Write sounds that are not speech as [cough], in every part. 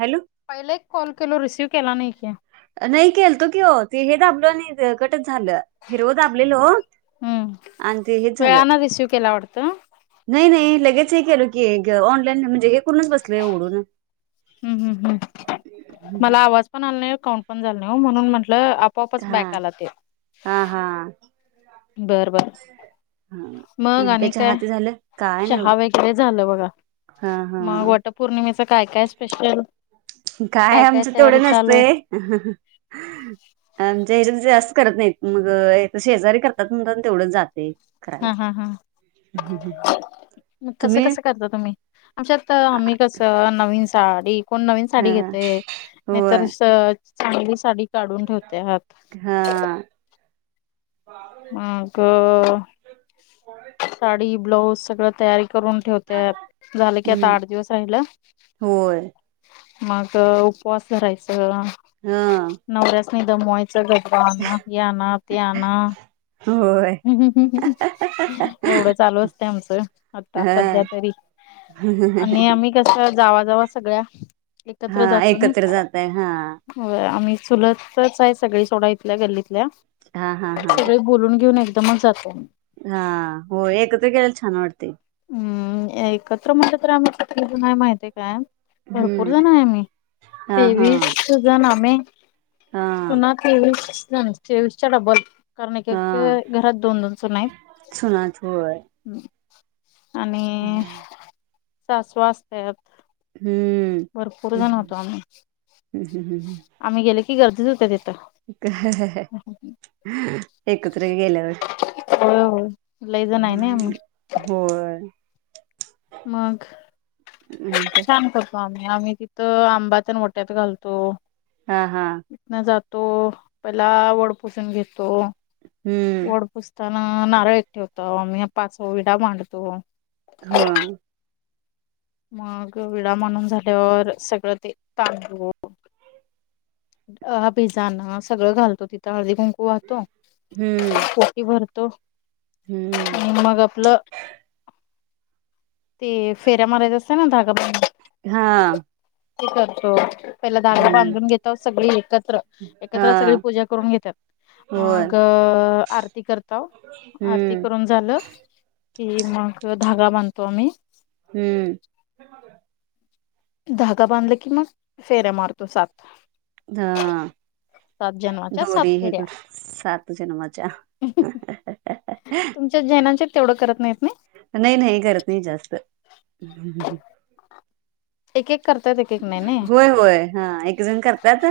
Hello पहिले एक call केलो रिसीव्ह केला नाही. नाही केलतो की हो, ते हे दाबलं नी ते कटच झालं. हिरव दाबलेलो हम्म अन् ते हेच झालं. वेळाने रिसीव्ह केला वाटतं नाही नाही लगेच हे केलो की ऑनलाईन म्हणजे, पूर्णच बसलय उघडुन हम्म हम्म हम्म न मला आवाज पण आलं नाही काउंट पण झालं नाही म्हणून म्हटलं आपोआपच हा बॅक आला ते हा हा बर बर चहा मग आणि त्याच्या काय हाती झालं काय नाही बाबा चहा वगैरे हा हा. पौर्णिमेचं काय काय स्पेशल? काय आमचं तयारी तेवढं चालू आहे नसतय. आमच्या हेच्यात जास्त करत नाहीत मग हे इथं शेजारी करतात म्हणतन तेवढं जातंय. हा करायला हा हा, मग कसं तुम्ही कसं करता तुम्ही? आमच्यात आम्ही कसं नवीन साडी कोण नवीन हा साडी घेतय होय नाहीतर श चांगली साडी काढून ठेवते हात. हा माग साडी ब्लाऊज सगळं तयारी करून ठेवत्यात झालं की आता हम्म आठ दिवस राहिलं. होय मग उपवास धरायचं ह. नवरास्नी दमवायच गजरा आणा, हे आणा ते आणा. होय. एवढ चालू असंतय आमचं आता सध्या तरी. हा हा ह कशा जावा जावा सगळ्या हा एकत्र जातो नाहीं. एकत्र जातय हा होय आम्ही चुलतच आहे सगळी सोडा इथल्या गल्लीतल्या. हा हा हा सगळे बोलून घेऊन एकदमच जातय आणि. हा हो, एकत्र केलेल छान वाटतंय. हम्म एकत्र म्हणल तर आम्ही [unintelligible] नाही माहतीय काय भरपूर हम्म जण आहे आम्ही हा हा तेवीस सुजनामे हा सुना तेवीस जन तेवीस च्या डबल. कारण एक हा एके घरात दोन दोन सुना आहेत सुनाच होय हम्म. आणि हम्म सासू आसत्यात. हम्म. भरपूर जण होतो आम्ही, हम्म आम्ही गेले की गर्दीच होते तिथं. एकत्र गेल्यावर. होय होय लई जण आहे नी आम्ही. हो. [unintelligible] माग नाही ते. काम करतो आम्ही, आम्ही तिथं आंबाचनओट्यात घालतो. हा हा. इथन जातो पहिला वड पुसून घेतो हम्म वड पुस तन नारळ एक ठेवतो आम्ही पाच विडा मांडतो. होआंग. मग विडा मांडून झाल्यावर सगळं ते तांदूळ अ अ बीजान सगळं घालतो तिथं हळदी कुंकू वाहतो हम्म ओटी भरतो हम्म आणि मग आपल ते फेऱ्या मारायच्या असत ना धागा हां. कुठे अत्थो? पहिला धागा हम्म बांधून घेतात सगळी एकत्र हा एकत्र सगळी पूजा करून घेतात. होय आग आरती करतो हो आरती हम्म करून झालं की मग धागा बांधतो आम्ही. हम्म. धागा बांधला की मग फेऱ्या मारतो सात. धा सात जन्माच्या सात दोरी हे फेऱ्या ग सात जनमाच्या ह्या ह्या ह्या ह्या. तुमच्या जैनांचे तेवढं करत नाहीत नाही? नाही नाही घरात नाही जास्त हुं हुं हुं हुं. एक एक करतात एक एक नाही नाही होय होय हा एकजण करतात.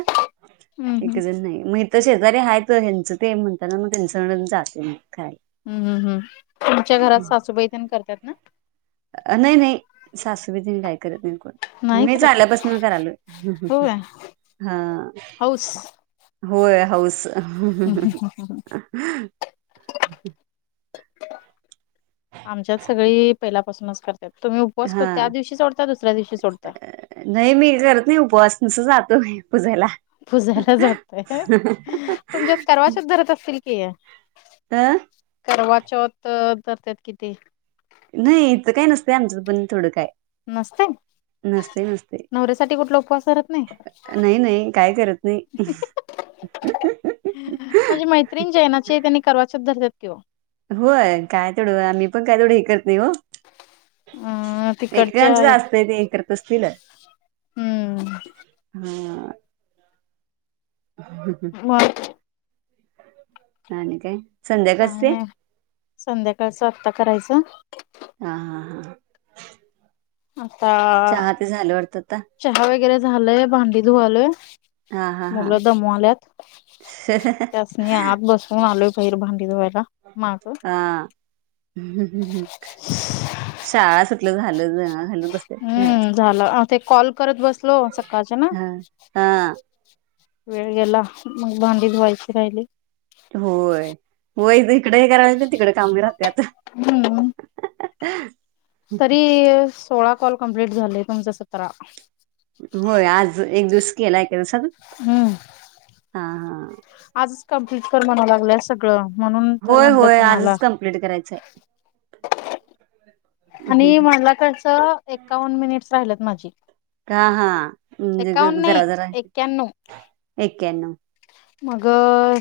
हम्म एक हम्म जण नाही मी तर शेजारी हयात ह्याचं ते म्हणताना मग घर सोडून जाशील काय? हम्म हम् हम् तुमच्या घरात सासूबाई त्यां करतात ना? नाही नाही सासूबाई जिंदा आहे करत नाही कोण. नाही मी करत झाल्यापासन घर आलोय हुं हुं हुं होय हां. हौस. होय हाऊस अहुं हुं हुं हुं. आमच्यात सगळी पहिल्यापासूनच करत्यात तुम्ही उपवास कोण त्या दिवशी सोडता दुसऱ्या दिवशी सोडता? नाही मी करतीये उपवास नुसत जातो पूजाला. पुजायला जातय. तुमच्यात करवा चौथ धरत असतील की? अह. करवा चौथ धरत्यात की ते. नाही इथं काय नसत. आमचं पण थोडं काय. नाचताय? नसतंय नसतंय नवऱ्यासाठी कुठला उपवास धरत नाही का? नाही नाही काय करत नाही. हुं हुं हुं हुं. [inaudible] माझी मैत्रीण जैनाचे त्यांनी करवा चौथ. [unintelligible] होय काय. [unintelligible] अ एक कणच तिकडच्या जास्त असतय ते अँकर. हम्म [unintelligible] हा. [unintelligible] प. [unintelligible] आणि काय? संध्याकाळचं काय ते नाही. संध्याकाळच आत्ता करायचं. हा हा हा. आता चहा ते झाल वाटतं आता. चहा वगैरे झालंय. भांडी धुवायले, हा हा हा. मुलं दमवायल्यात. त्यासनी आत बसवून आलोय, बहिर भांडी धुवायला माग. हा, शाळा सुटलं झालं [unintelligible] बसतेत घरात. हम्म झालं. ते कॉल करत बसलो सकाळच्या ना. हा हा वेळ गेला, मग भांडी धुवायची राहिली. होय होय, तिकडे हे करायच, तिकडे काम बी राहतय आता. हम्म. हा तरी सोळा कॉल कंप्लीट झालंय, तुमचं सतरा. होय, आज एक दिवस केलाय [unintelligible] हम्म हा हा. आजच कंप्लीट कर म्हणा लागल्या सगळं, म्हणून तर होय म्हटलं होय तुम्हाला आजच कंप्लीट करायचंय. आणि [unintelligible] णला कस. एक एकावण मिनिट्स राहिल्यात माझे. हा हा, म्हणजे नाही जरा जरा एक्याण्णव एक्याण्णव. मग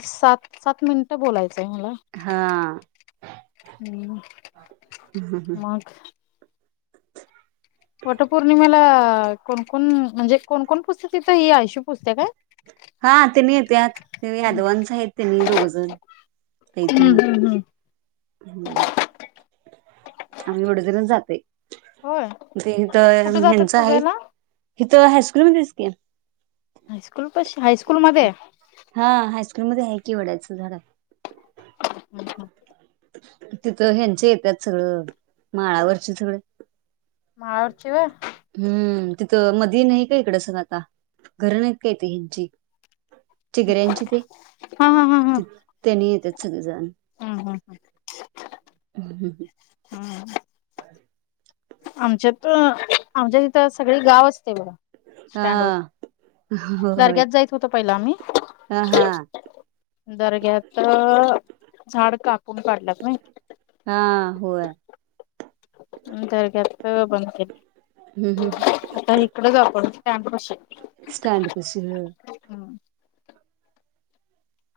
सात, सात मिनिटं बोलायचंय मला. हा हम्म, मग. वटपौर्णिमेला कोणकोण म्हणजे कोणकोण पुजतेत तिथं. ही आयशू पुजते का? हा, त्यांनी येत्यात. ते यादवांच आहेत त्यांनी दोघजण. हम्म हम्म हम्म. हम्म, आम्ही एवढे जणच जातोय. होय कुठे जातात ह्यांच आहे, पुजायला इथं हायस्कूलमध्येच की. हायस्कूलपशी, हायस्कूल मध्ये? हा, हायस्कूलमध्ये आहे की, वडाचं झाडं. [inaudible] तिथं ह्यांचे येत्यात सगळं, माळावरचे सगळे. माळवरची व्हय. हम्म, तिथं मधी नाही का इकड सगळं आता, घर नाही काय ती हेंची चिगऱ्यांची ते, हा हा त्यांनी येत्यात सगळेजण. हा हा हा. ह ह ह हा. आमच्यात आमच्या तिथं सगळी गाव असतय बघा, स्टँडवर. हा होय दरग्यात जात होतो, पहिला आम्ही. हा हा दरग्यात झाडं कापून काढल्यात नई. हा, होय. दरग्यात बंद केलंय. हम्म हम्म. आता इकडे जातो, स्टँडपशी. स्टँडपशी, होय.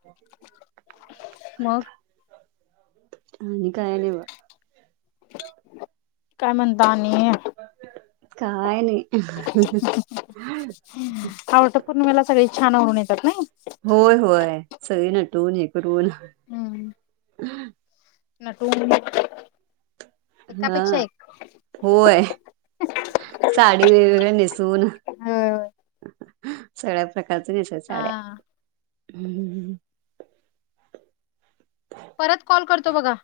हो मग आणि काय नाही बघा काय म्हणता आणि काय नाही आवटं पौर्णिमेला सगळे छान आवरून येतात ना होय होय सगळे नाटून हे करून हम्म नटून येतात हा होय. साडी वैगरे नेसून सगळ्या प्रकारच दिसत्यात हा साड्या हम्म परत कॉल करतो बघा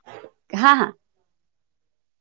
हा हा